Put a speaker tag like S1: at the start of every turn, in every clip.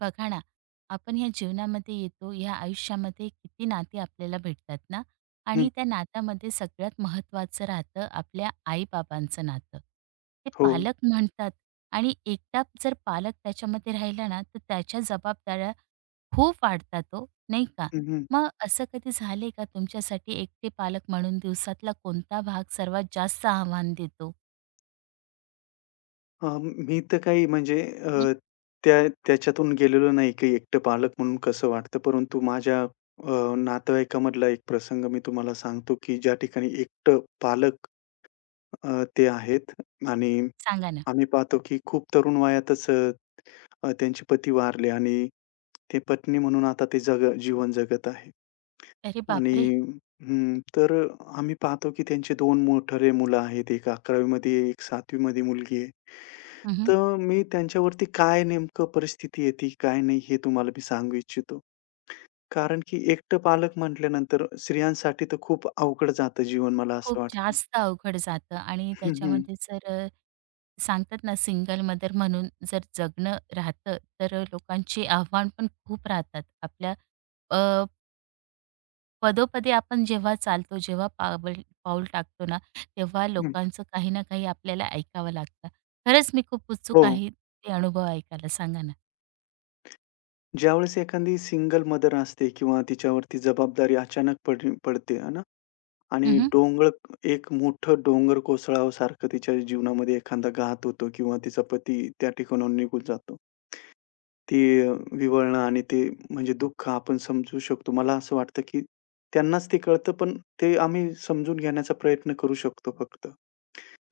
S1: बघा ना. आपण ह्या जीवनामध्ये येतो, ह्या आयुष्यामध्ये किती नाती आपल्याला भेटतात ना.
S2: हं,
S1: आणि त्या नात्यामध्ये सगळ्यात महत्त्वाचं राहतं आपल्या आईबाबांचं नातं. ते
S2: हो.
S1: पालक म्हणतात. आणि एकटा जर पालक त्याच्यामध्ये राहिला ना, तर त्याच्या जबाबदाऱ्या खूप वाढतात तो, नाही का?
S2: हं, हं.
S1: मग असं कधी झाले का तुमच्यासाठी एकटे पालक म्हणून दिवसातला कोणता भाग सर्वात जास्त आव्हान देतो?
S2: अ, मी तर काही म्हणजे
S1: हं.
S2: त्याच्यातून गेलेलो नाही, की एकटं पालक म्हणून कसं वाटतं. परंतु माझ्या नातेवाईकामधला एक प्रसंग मी तुम्हाला सांगतो, की ज्या ठिकाणी एकटं पालक ते आहेत आणि
S1: सांगा ना.
S2: आम्ही पाहतो, की खूप तरुण वयातच अ, अ, त्यांचे पती वारले आणि ते पत्नी म्हणून आता ते जग जीवन जगत आहे.
S1: अरे
S2: आणि
S1: बापरे.
S2: हं, तर आम्ही पाहतो की त्यांचे दोन मोठाले मुलं आहेत. एक 11वी मध्ये एक 7वी मध्ये मुलगी आहे. तर मी त्यांच्यावरती काय नेमकं परिस्थिती येते, काय नाही हे तुम्हाला मी सांगू इच्छितो. कारण की एकटं पालक म्हटल्यानंतर स्त्रियांसाठी तर खूप अवघड जातं जीवन मला
S1: खूप
S2: असं वाटतं.
S1: जास्त अवघड जातं आणि
S2: हं, हं,
S1: त्याच्यामध्ये जर सांगतात ना, सिंगल मदर म्हणून जर जगणं राहतं, तर लोकांची आव्हान पण खूप राहतात. आपल्या अ, पदोपदी आपण जेव्हा चालतो, जेव्हा पाऊल टाकतो ना, तेव्हा
S2: हं.
S1: लोकांचं काही ना काही आपल्याला ऐकावं लागतं. खरंच मी खूप
S2: हो.
S1: उत्सुक आहे ते अनुभव ऐकायला. सांगा ना?
S2: ज्यावेळेस एखादी सिंगल मदर असते किंवा तिच्यावरती जबाबदारी अचानक पडते, आहे ना? आणि
S1: हं.
S2: एक मोठं डोंगर कोसळल्यासारखं तिच्या जीवनामध्ये एखादा घात होतो किंवा तिचा पती त्या ठिकाणाहून निघून जातो. ती अ, विव्हळणं आणि ते म्हणजे दुःख आपण समजू शकतो. मला असं वाटतं, की त्यांनाच ते कळतं, पण ते आम्ही समजून घेण्याचा प्रयत्न करू शकतो फक्त.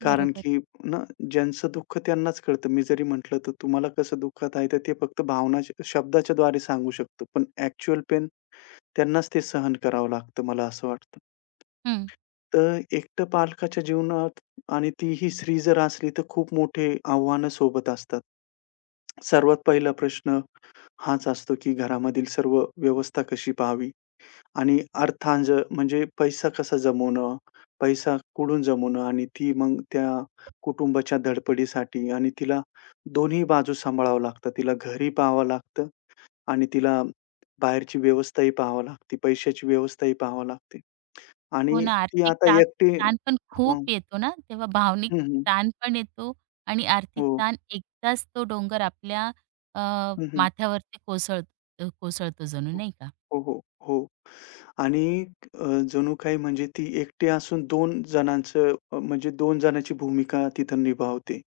S2: कारण
S1: बरोबर.
S2: की ना ज्यांचं दुःख त्यांनाच कळतं. मी जरी म्हटलं, तर तुम्हाला कसं दुःखात आहे, तर ते फक्त भावना शब्दाच्याद्वारे सांगू शकतो. पण ॲक्चुअल पेन त्यांनाच ते सहन करावं लागतं, मला असं वाटतं.
S1: हं.
S2: तर एकटं पालकाच्या जीवनात आणि तीही स्त्री जर असली तर खूप मोठे आव्हानं सोबत असतात. सर्वात पहिला प्रश्न हाच असतो, की घरामधील सर्व व्यवस्था कशी पाहावी आणि अर्थांज म्हणजे पैसा कसा जमवणं, पैसा कुठून जमवणं आणि ती मग त्या कुटुंबाच्या धडपडीसाठी आणि तिला दोन्ही बाजू सांभाळावं लागतं. तिला घरही पाहावं लागतं आणि तिला बाहेरची व्यवस्थाही पाहावी लागते, पैशाची व्यवस्थाही पाहावी लागते.
S1: हो
S2: आणि
S1: ना,
S2: ती
S1: आर्थिक
S2: आता एकटी
S1: ताण पण
S2: हं.
S1: खूप येतो ना, तेव्हा भावनिक
S2: हं, हं.
S1: ताण पण येतो. आणि आर्थिक
S2: हो.
S1: ताण एकदाच तो डोंगर आपल्या अ,
S2: हं, हं.
S1: माथ्यावरती कोसळतो कोसळतो जणू,
S2: हो.
S1: नाही का?
S2: हो, हो, हो. आणि अ, जणू काही म्हणजे ती एकटी असून दोन जणांचं म्हणजे 2 जणांची भूमिका तिथं निभावते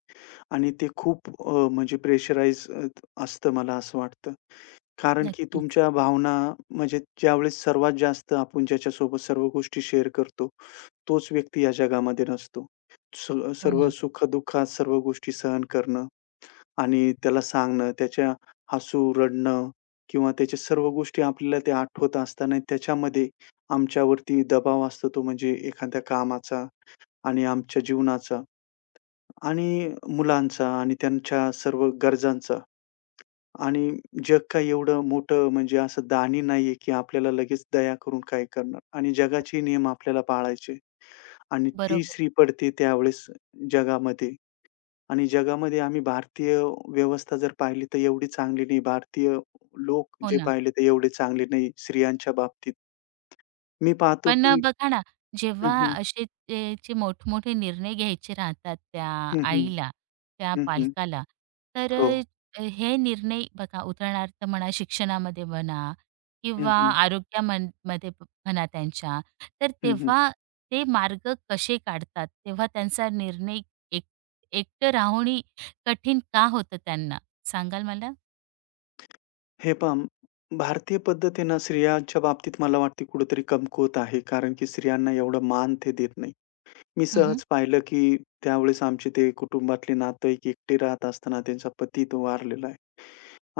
S2: आणि ते खूप म्हणजे प्रेशराइज असतं मला असं वाटतं. कारण की
S1: नक्कीच.
S2: तुमच्या भावना म्हणजे ज्यावेळेस सर्वात जास्त आपण ज्याच्यासोबत सर्व गोष्टी शेअर करतो, तोच व्यक्ती या जगामध्ये नसतो. स
S1: हो
S2: सर्व
S1: ना.
S2: सुख-दुःखात सर्व गोष्टी सहन करणं आणि त्याला सांगणं, त्याच्या हसू, रडणं किंवा त्याच्या सर्व गोष्टी आपल्याला त्या आठवत असताना त्याच्यामध्ये आमच्यावरती दबाव असतो तो म्हणजे एखाद्या कामाचा आणि आमच्या जीवनाचा आणि मुलांचा आणि त्यांच्या सर्व गरजांचा. आणि जग काही एवढं मोठं म्हणजे असं दाणी नाहीये, की आपल्याला लगेच दया करून काय करणार आणि जगाचे नियम आपल्याला पाळायचे आणि ती
S1: बरोबर.
S2: स्त्री पडते त्यावेळेस जगामध्ये. आणि जगामध्ये आम्ही भारतीय व्यवस्था जर पाहिली तर एवढी चांगली नाही. भारतीय लोक
S1: हो
S2: जे
S1: ना.
S2: पाहिले ते एवढे चांगले नाही स्त्रियांच्या बाबतीत. मी पाहतो
S1: पण
S2: की
S1: बघा ना,
S2: हं,
S1: जेव्हा
S2: हं.
S1: असे ते जे मोठमोठे निर्णय घ्यायचे राहतात त्या
S2: हं, हं.
S1: आईला, त्या
S2: हं, हं.
S1: पालकाला, तर
S2: हो.
S1: हे निर्णय बघा, उदाहरणार्थ म्हणा शिक्षणामध्ये म्हणा
S2: हं,
S1: किंवा
S2: हं.
S1: आरोग्यामन म्हणा त्यांच्या, तर
S2: हं, हं.
S1: तेव्हा ते मार्ग कसे काढतात? तेव्हा त्यांचा निर्णय एक एकटं राहणे कठीण का होतं त्यांना? सांगाल मला?
S2: हे पहा भारतीय पद्धत स्त्रियांच्या बाबतीत मला वाटते कुठेतरी कमकुवत आहे. कारण की स्त्रियांना एवढा मान ते देत नाही. मी
S1: हं, हं.
S2: सहज पाहिलं, की त्यावेळेस आमचे ते कुटुंबातले नातेवाईक एकटे राहत असताना त्यांचा पती तो वारलेला आहे.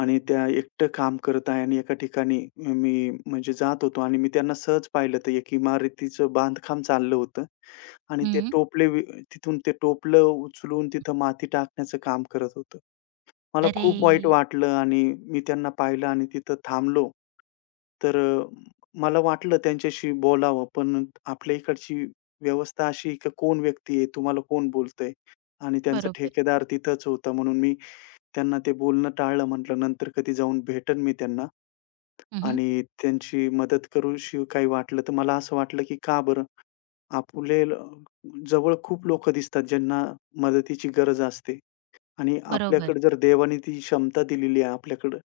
S2: आणि त्या एकटं काम करत आहे आणि एका ठिकाणी मी म्हणजे जात होतो आणि मी त्यांना सहज पाहिलं तर एक इमारतीचं बांधकाम चाललं होतं आणि
S1: हं.
S2: तिथून ते टोपलं उचलून तिथं माती टाकण्याचं काम करत होतं. मला
S1: अरे!
S2: खूप वाईट वाटलं आणि मी त्यांना पाहिलं आणि तिथं थांबलो. तर मला वाटलं त्यांच्याशी बोलावं, पण आपल्या इकडची व्यवस्था अशी आहे की कोण व्यक्ती आहे, तुम्हाला कोण बोलतंय? आणि त्यांचा
S1: बरोबर.
S2: ठेकेदार तिथंच होता म्हणून मी त्यांना ते बोलणं टाळलं. म्हटलं नंतर कधी जाऊन भेटेन मी त्यांना
S1: हं, हं.
S2: आणि त्यांची मदत करूशी काही वाटलं तर मला असं वाटलं की का बरं? आपले ल- जवळ खूप लोकं दिसतात ज्यांना मदतीची गरज असते. आणि
S1: बरोबर.
S2: आपल्याकडे जर देवाने ती क्षमता दिलेली आहे आपल्याकडं,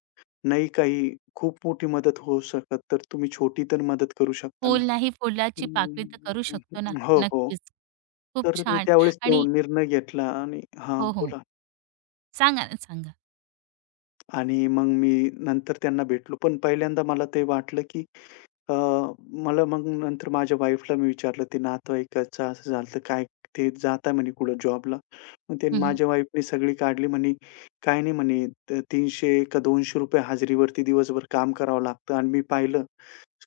S2: नाही काही खूप मोठी मदत होऊ शकत, तर तुम्ही छोटी तर मदत करू शकता ना.
S1: फूल नाही फुलाची पाकळी तर करू शकतो ना.
S2: हं, हो, हो.
S1: नक्कीच. खूप
S2: तर मी
S1: छान.
S2: त्यावेळेस तो
S1: आणि
S2: निर्णय घेतला आणि हां,
S1: हो, हो.
S2: बोला.
S1: सांगा ना, सांगा.
S2: आणि मग मी नंतर त्यांना भेटलो. पण पहिल्यांदा मला ते वाटलं की अ, मला मग नंतर माझ्या वाईफला मी विचारलं, "ते नातेवाईकाचं असं झालं काय ते जात आहे म्हणे कुठं जॉबला." मग ते
S1: हं.
S2: माझ्या वाईफने सगळी काढली म्हणे, "काय नाही म्हणे ₹300 का ₹200 हजेरीवरती दिवसभर काम करावं लागतं." आणि मी पाहिलं,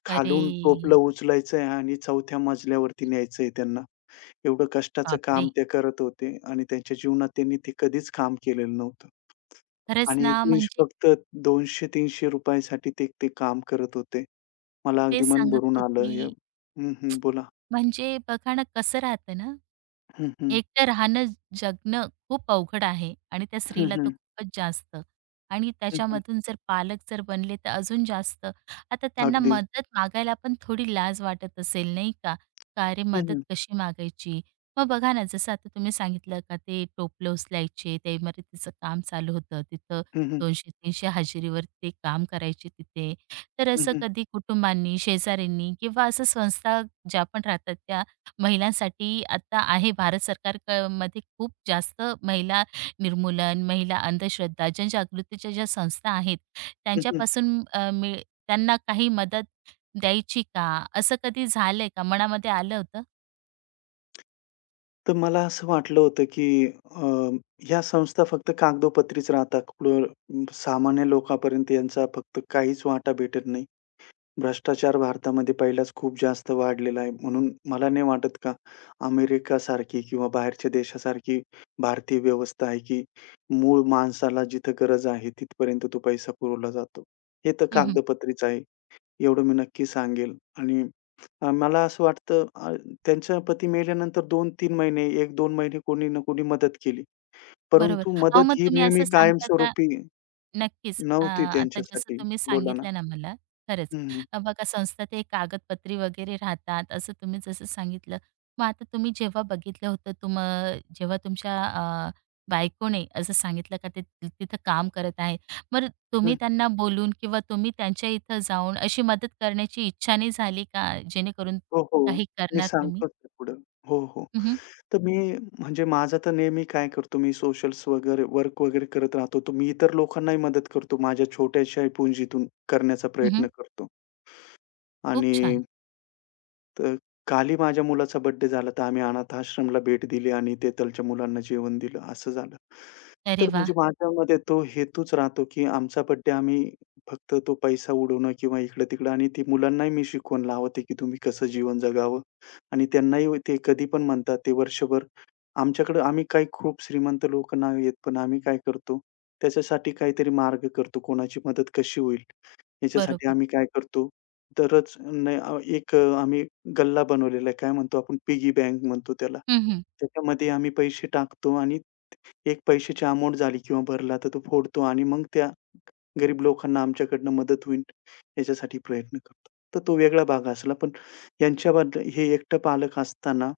S2: खालून टोपलं
S1: अरे
S2: उचलायचंय आणि 4थ्या मजल्यावरती न्यायचंय त्यांना. एवढं कष्टाचं
S1: बापरे!
S2: काम ते करत होते आणि त्यांच्या जीवनात त्यांनी ते कधीच काम केलेलं नव्हतं.
S1: खरंच
S2: आणि
S1: ना, म्हणजे
S2: फक्त ₹200-300 साठी ते ते काम करत होते. मला अगदी
S1: तेच
S2: मन
S1: सांगत
S2: भरून आलं. या
S1: होती.
S2: हं, हं. बोला.
S1: म्हणजे बघा ना, कसं राहतं ना,
S2: हं, हं.
S1: एकटं राहणं, जगणं खूप अवघड आहे आणि त्या
S2: हं,
S1: स्त्रीला तर
S2: हं.
S1: खूपच जास्त. आणि
S2: हं, हं.
S1: त्याच्यामधून जर पालक जर बनले तर अजून जास्त. आता त्यांना
S2: अगदी.
S1: मदत मागायला पण थोडी लाज वाटत असेल, नाही का? का अरे,
S2: हं,
S1: मदत
S2: हं.
S1: कशी मागायची? मग बघा ना, जसं आता तुम्ही सांगितलं का ते टोपलं उचलायचे, त्या इमारतीचं काम चालू होतं. तिथं
S2: हं, हं.
S1: 200-300 हजेरीवर ते काम करायचे तिथे. तर
S2: हं,
S1: असं
S2: हं.
S1: कधी कुटुंबांनी, शेजाऱ्यांनी किंवा असं संस्था ज्या पण राहतात त्या महिलांसाठी आता आहे भारत सरकार क मध्ये खूप जास्त महिला निर्मूलन, महिला अंधश्रद्धा, जनजागृतीच्या ज्या संस्था आहेत,
S2: हं, हं.
S1: त्यांच्यापासून अ, मिळ त्यांना काही मदत द्यायची का? असं कधी झालंय का? मनामध्ये आलं होतं?
S2: तर मला असं वाटलं होतं, की ह्या संस्था फक्त कागदोपत्रीच राहतात. कुठं सामान्य लोकांपर्यंत यांचा फक्त काहीच वाटा भेटत नाही. भ्रष्टाचार भारतामध्ये पहिलाच खूप जास्त वाढलेला आहे. म्हणून मला नाही वाटत का अमेरिकासारखी किंवा बाहेरच्या देशासारखी भारतीय व्यवस्था आहे, की मूळ माणसाला जिथं गरज आहे तिथपर्यंत तो पैसा पुरवला जातो. हे तर
S1: हं, हं.
S2: कागदपत्रीच आहे, एवढं मी नक्की सांगेल आणि मला असं वाटतं त्यांचा पती मेल्यानंतर 2-3 महिने, 1-2 महिने कोणी ना कोणी मदत केली.
S1: बरोबर.
S2: परंतु
S1: अहो,
S2: मदत
S1: मग
S2: ही
S1: तुम्ही
S2: नेहमी
S1: असं सांगता का?
S2: कायमस्वरूपी
S1: नक्कीच.
S2: नव्हती
S1: आता जसं
S2: त्यांच्यासाठी.
S1: तुम्ही
S2: बोला ना.
S1: सांगितलं ना मला, खरंच.
S2: हं, हं.
S1: बघा संस्था ते कागदपत्री वगैरे राहतात, असं तुम्ही जसं सांगितलं. मग आता तुम्ही जेव्हा बघितलं होतं, जेव्हा तुमच्या बायकोने असं सांगितलं का ते तिथं काम करत आहे. बरं, तुम्ही त्यांना बोलून किंवा तुम्ही त्यांच्या इथं जाऊन अशी मदत करण्याची इच्छा नाही झाली का? जेणेकरून
S2: हो, हो.
S1: काही
S2: मी
S1: करणार तुम्ही?
S2: सांगतोच आहे पुढं. हो, हो.
S1: हं, हं.
S2: तर मी म्हणजे माझं तर नेहमी काय करतो मी सोशल्स वगैरे वर्क वगैरे करत राहतो. तर मी इतर लोकांनाही मदत करतो. माझ्या छोट्याशा पुंजीतून करण्याचा प्रयत्न करतो
S1: खूप
S2: आणि
S1: छान.
S2: तर काली माझ्या मुलाचा बर्थडे झाला, तर आम्ही अनाथ आश्रमला भेट दिली आणि तेथलच्या मुलांना जेवण दिलं, असं झालं.
S1: अरे
S2: तर
S1: वाह!
S2: म्हणजे माझ्यामध्ये तो हेतूच राहतो, की आमचा बर्थडे आम्ही फक्त तो पैसा उडवणं किंवा इकडं-तिकडं आणि ती मुलांनाही मी शिकवण लावते, की तुम्ही कसं जीवन जगावं आणि त्यांनाही ते कधी पण म्हणतात ते वर्षभर आमच्याकडं आम्ही काही खूप श्रीमंत लोक नाही आहेत, पण आम्ही काय करतो, त्याच्यासाठी काहीतरी मार्ग करतो, कोणाची मदत कशी होईल ह्याच्यासाठी
S1: बरोबर.
S2: आम्ही काय करतो, तरच नाही एक आम्ही गल्ला बनवलेला आहे. काय म्हणतो आपण पिगी बँक म्हणतो त्याला.
S1: हं.
S2: त्याच्यामध्ये आम्ही पैसे टाकतो आणि एक पैशाची अमाउंट झाली किंवा भरला तर तो फोडतो आणि मग त्या गरीब लोकांना आमच्याकडनं मदत होईल याच्यासाठी प्रयत्न करतो. तर तो वेगळा भाग असला. पण यांच्याबद्दल हे एकटं पालक असताना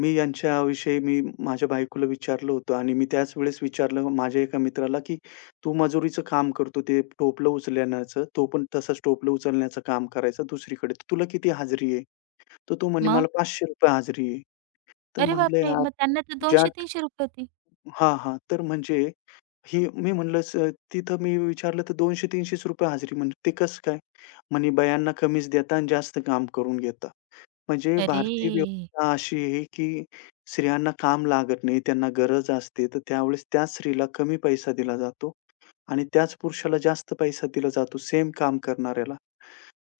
S2: मी माझ्या बायकोला विचारलं होतं आणि मी त्याच वेळेस विचारलं माझ्या एका मित्राला, की "तू मजुरीचं काम करतो, ते टोपलं उचलण्याचं. तो पण तसंच टोपलं उचलण्याचं काम करायचा दुसरीकडे. तर तुला किती हाजरी आहे?" तर तो म्हणे, "मला
S1: मग?
S2: ₹500 हाजरी आहे." तर
S1: अरे
S2: म्हटलं,
S1: बापरे!
S2: "यार,
S1: मग त्यांना तर
S2: ज्या"
S1: ₹200-300 होते.
S2: हां, हां. तर म्हणजे मी म्हणलं, "स" तिथं मी विचारलं तर ₹200-300 हाजरी. म्हणजे "ते कसं काय?" म्हणे, "बायांना कमीच देता आणि जास्त काम करून घेता." म्हणजे
S1: अरे!
S2: भारतीय व्यवस्था अशी आहे, की स्त्रियांना काम लागत नाही, त्यांना गरज असते, तर त्यावेळेस त्या स्त्रीला कमी पैसा दिला जातो आणि त्याच पुरुषाला जास्त पैसा दिला जातो, सेम काम करणाऱ्याला.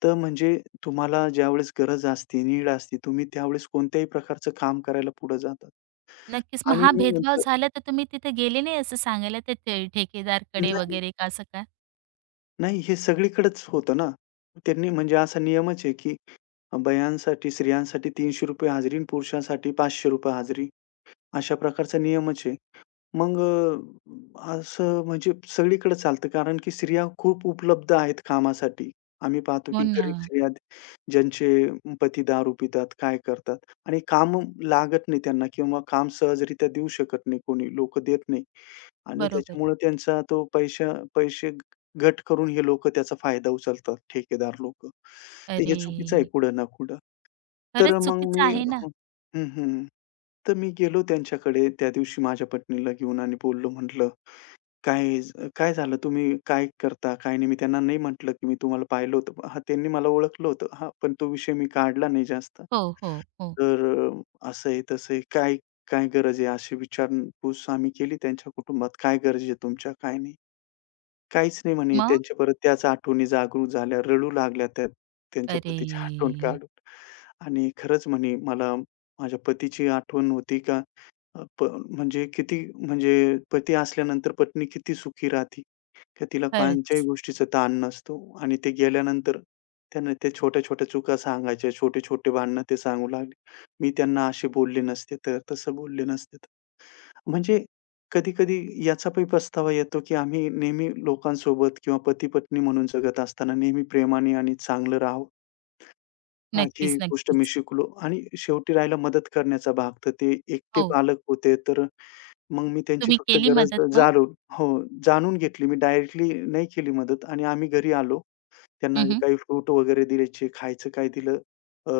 S2: तर म्हणजे तुम्हाला ज्यावेळेस गरज असते, नीड असते, तुम्ही त्यावेळेस कोणत्याही प्रकारचं काम करायला पुढे जातात.
S1: नक्कीच. मग
S2: आणि
S1: हा
S2: मी
S1: भेदभाव
S2: म्हणतो
S1: झाला तर तुम्ही तिथे गेले नाही असं सांगायला त्या ठेकेदारकडे
S2: नाही,
S1: वगैरे का असं का?
S2: नाही, हे सगळीकडेच होतं ना. त्यांनी म्हणजे असा नियमच आहे, की बायांसाठी, स्त्रियांसाठी ₹300 हजेरी आणि पुरुषांसाठी ₹500 हजेरी. अशा प्रकारचा नियमच आहे. मग असं म्हणजे सगळीकडे चालतं कारण की स्त्रिया खूप उपलब्ध आहेत कामासाठी. आम्ही पाहतो
S1: हो
S2: की
S1: ना.
S2: गरीब स्त्रिया ज्यांचे पती दारू पितात, काय करतात आणि काम लागत नाही त्यांना किंवा काम सहजरित्या देऊ शकत नाही कोणी, लोक देत नाही आणि
S1: बरोबर.
S2: त्याच्यामुळे त्यांचा तो पैसे गट करून हे लोकं त्याचा फायदा उचलतात, ठेकेदार लोकं. तर हे
S1: अरे!
S2: चुकीचं आहे कुठं ना कुठं. तर
S1: खरंच
S2: मग
S1: चुकीचं
S2: मी
S1: आहे ना.
S2: हं. हं, हं. तर मी गेलो त्यांच्याकडे त्या दिवशी माझ्या पत्नीला घेऊन आणि बोललो म्हटलं, "काय काय झालं? तुम्ही काय करता? काय नाही?" मी त्यांना नाही म्हटलं, की मी तुम्हाला पाहिलं होतं. हां, त्यांनी मला ओळखलं होतं. हां, पण तो विषय मी काढला नाही जास्त.
S1: हो, हो, हो.
S2: तर असं आहे, तसं आहे. काय काय गरज आहे? अशी विचारपूस आम्ही केली त्यांच्या कुटुंबात. "काय गरज आहे तुमच्या? काय नाही?" "काहीच नाही" म्हणे.
S1: मग?
S2: त्यांच्या परत त्याच आठवणी जागृत झाल्या. रडू लागल्या त्या त्यांच्या
S1: अरे!
S2: पतीची आठवण काढून. आणि खरंच म्हणे मला माझ्या पतीची आठवण होती का अ, प म्हणजे किती म्हणजे पती असल्यानंतर पत्नी किती सुखी राहते, का तिला कोणत्याही
S1: खरंच.
S2: गोष्टीचा ताण नसतो आणि ते गेल्यानंतर त्यांना त्या छोट्या-छोट्या चुका सांगायच्या, छोटे-छोटे भांडणं ते सांगू लागले. "मी त्यांना असे बोलले नसते तर, तसं बोलले नसते तर." म्हणजे कधी-कधी याचा पण पस्तावा येतो, की आम्ही नेहमी लोकांसोबत किंवा पती-पत्नी म्हणून जगत असताना नेहमी प्रेमाने आणि चांगलं राहावं. हां, ही
S1: नक्कीच,
S2: गोष्ट मी
S1: नक्कीच.
S2: शिकलो आणि शेवटी राहिला मदत करण्याचा भाग, तर ते एकटे
S1: हो.
S2: पालक होते, तर मग मी त्यांची
S1: तुम्ही
S2: फक्त
S1: केली
S2: गरज
S1: मदत मग?
S2: जाणून हो, जाणून घेतली. मी डायरेक्टली नाही केली मदत आणि आम्ही घरी आलो. त्यांना
S1: हं,
S2: जे
S1: हं.
S2: काही फ्रूट वगैरे दिले, जे खायचं काय दिलं, अ,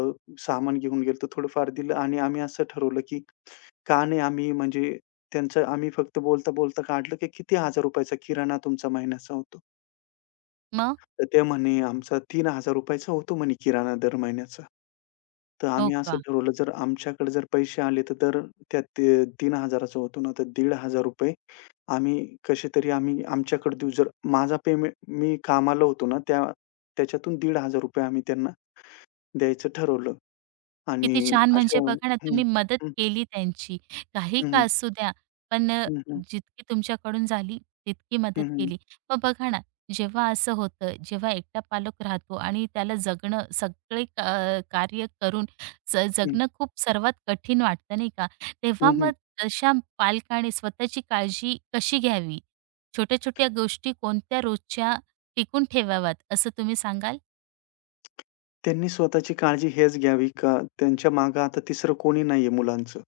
S2: सामान घेऊन गेलो तर थोडंफार दिलं आणि आम्ही असं ठरवलं, की का नाही आम्ही म्हणजे त्यांचं आम्ही फक्त बोलता-बोलता काढलं, की "किती ₹1000 किराणा तुमचा महिन्याचा होतो?"
S1: मग?
S2: तर ते म्हणे, "आमचा ₹3000 होतो म्हणे किराणा दर महिन्याचा." तर
S1: हो
S2: आम्ही असं
S1: का?
S2: ठरवलं जर आमच्याकडे जर पैसे आले तर दर त्या ते 3,000चा होतो ना, तर ₹1,500 आम्ही कसेतरी आम्ही आमच्याकडे देऊ. जर माझा पेमेंट मी कामाला होतो ना, त्याच्यातून ₹1,500 आम्ही त्यांना द्यायचं ठरवलं
S1: किती
S2: आणि
S1: छान! म्हणजे
S2: अशा हं,
S1: बघा ना, तुम्ही मदत
S2: हं,
S1: केली त्यांची. काही का
S2: हं,
S1: असू द्या, पण
S2: हं, हं,
S1: जितकी तुमच्याकडून झाली तितकी
S2: हं,
S1: मदत
S2: हं,
S1: केली. मग बघा ना, जेव्हा असं होतं, जेव्हा एकटा पालक राहतो आणि त्याला जगणं कार्य करून
S2: हं,
S1: जगणं खूप सर्वात कठीण वाटतं, नाही का? तेव्हा मग तशा पालकाने स्वतःची काळजी कशी घ्यावी? छोट्या-छोट्या गोष्टी कोणत्या रोजच्या टिकून ठेवाव्यात, असं तुम्ही सांगाल?
S2: त्यांनी स्वतःची काळजी हेच घ्यावी का त्यांच्या मागे आता तिसरं कोणी नाहीये मुलांचं.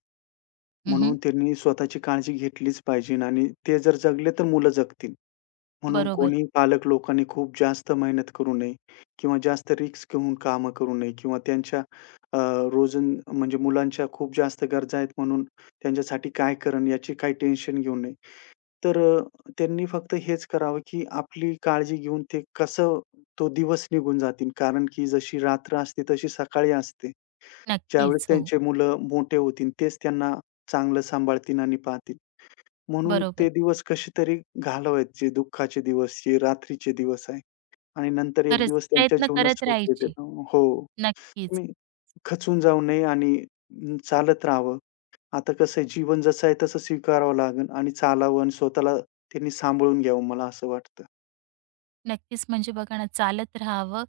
S1: हं,
S2: म्हणून त्यांनी स्वतःची काळजी घेतलीच पाहिजे आणि ते जर जगले तर मुलं जगतील. म्हणून
S1: बरोबर.
S2: कोणी पालक लोकांनी खूप जास्त मेहनत करू नये किंवा जास्त रिस्क घेऊन कामं करू नये किंवा त्यांच्या अ, रोजन म्हणजे मुलांच्या खूप जास्त गरजा आहेत म्हणून त्यांच्यासाठी काय करणं याची काही टेन्शन घेऊ नये. तर त्यांनी फक्त हेच करावं, की आपली काळजी घेऊन ते कसं तो दिवस निघून जातील कारण की जशी रात्र असते तशी सकाळी असते. ज्यावेळेस
S1: नक्कीच. हो,
S2: त्यांचे मुलं मोठे होतील, तेच त्यांना चांगलं सांभाळतील आणि पाहतील. म्हणून
S1: बरोबर.
S2: ते दिवस कसेतरी घालवायचे, जे दुःखाचे दिवस, हे रात्रीचे दिवस आहे आणि नंतर एक
S1: खरंच
S2: दिवस त्यांच्या
S1: प्रयत्न
S2: जीवनात
S1: करत
S2: सुख भेटेल.
S1: राहायचे.
S2: हो,
S1: नक्कीच.
S2: तुम्ही खचून जाऊ नये आणि चालत राहावं. आता कसं आहे, जीवन जसं आहे तसं स्वीकारावं लागेल आणि चालावं आणि स्वतःला त्यांनी सांभाळून घ्यावं, मला असं वाटतं.
S1: नक्कीच. म्हणजे बघा ना, चालत राहावं.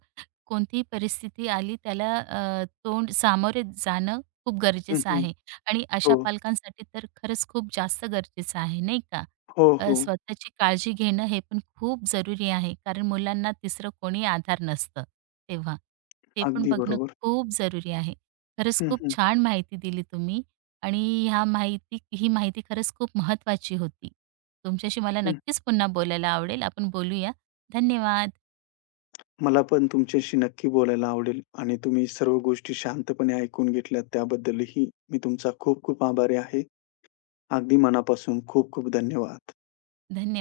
S1: कोणतीही परिस्थिती आली त्याला तोंड सामोरे जाणं खूप
S2: हं,
S1: गरजेचं
S2: हं.
S1: आहे आणि
S2: हो.
S1: अशा पालकांसाठी तर खरंच खूप जास्त गरजेचं आहे, नाही का?
S2: हो, हो.
S1: स्वतःची काळजी घेणं हे पण खूप जरुरी आहे. कारण मुलांना तिसरं कोणी आधार नसतं तेव्हा. ते पण
S2: अगदी
S1: बघणं
S2: बरोबर.
S1: खूप जरुरी आहे. खरंच
S2: हं,
S1: खूप
S2: हं.
S1: छान माहिती दिली तुम्ही आणि ह्या माहिती ही माहिती खरंच खूप महत्त्वाची होती. तुमच्याशी मला
S2: हं.
S1: नक्कीच पुन्हा बोलायला आवडेल. आपण बोलूया. धन्यवाद.
S2: मला पण तुमच्याशी नक्की बोलायला आवडेल आणि तुम्ही सर्व गोष्टी शांतपणे ऐकून घेतल्यात त्याबद्दलही मी तुमचा खूप खूप आभारी आहे. अगदी मनापासून खूप खूप धन्यवाद.
S1: धन्यवाद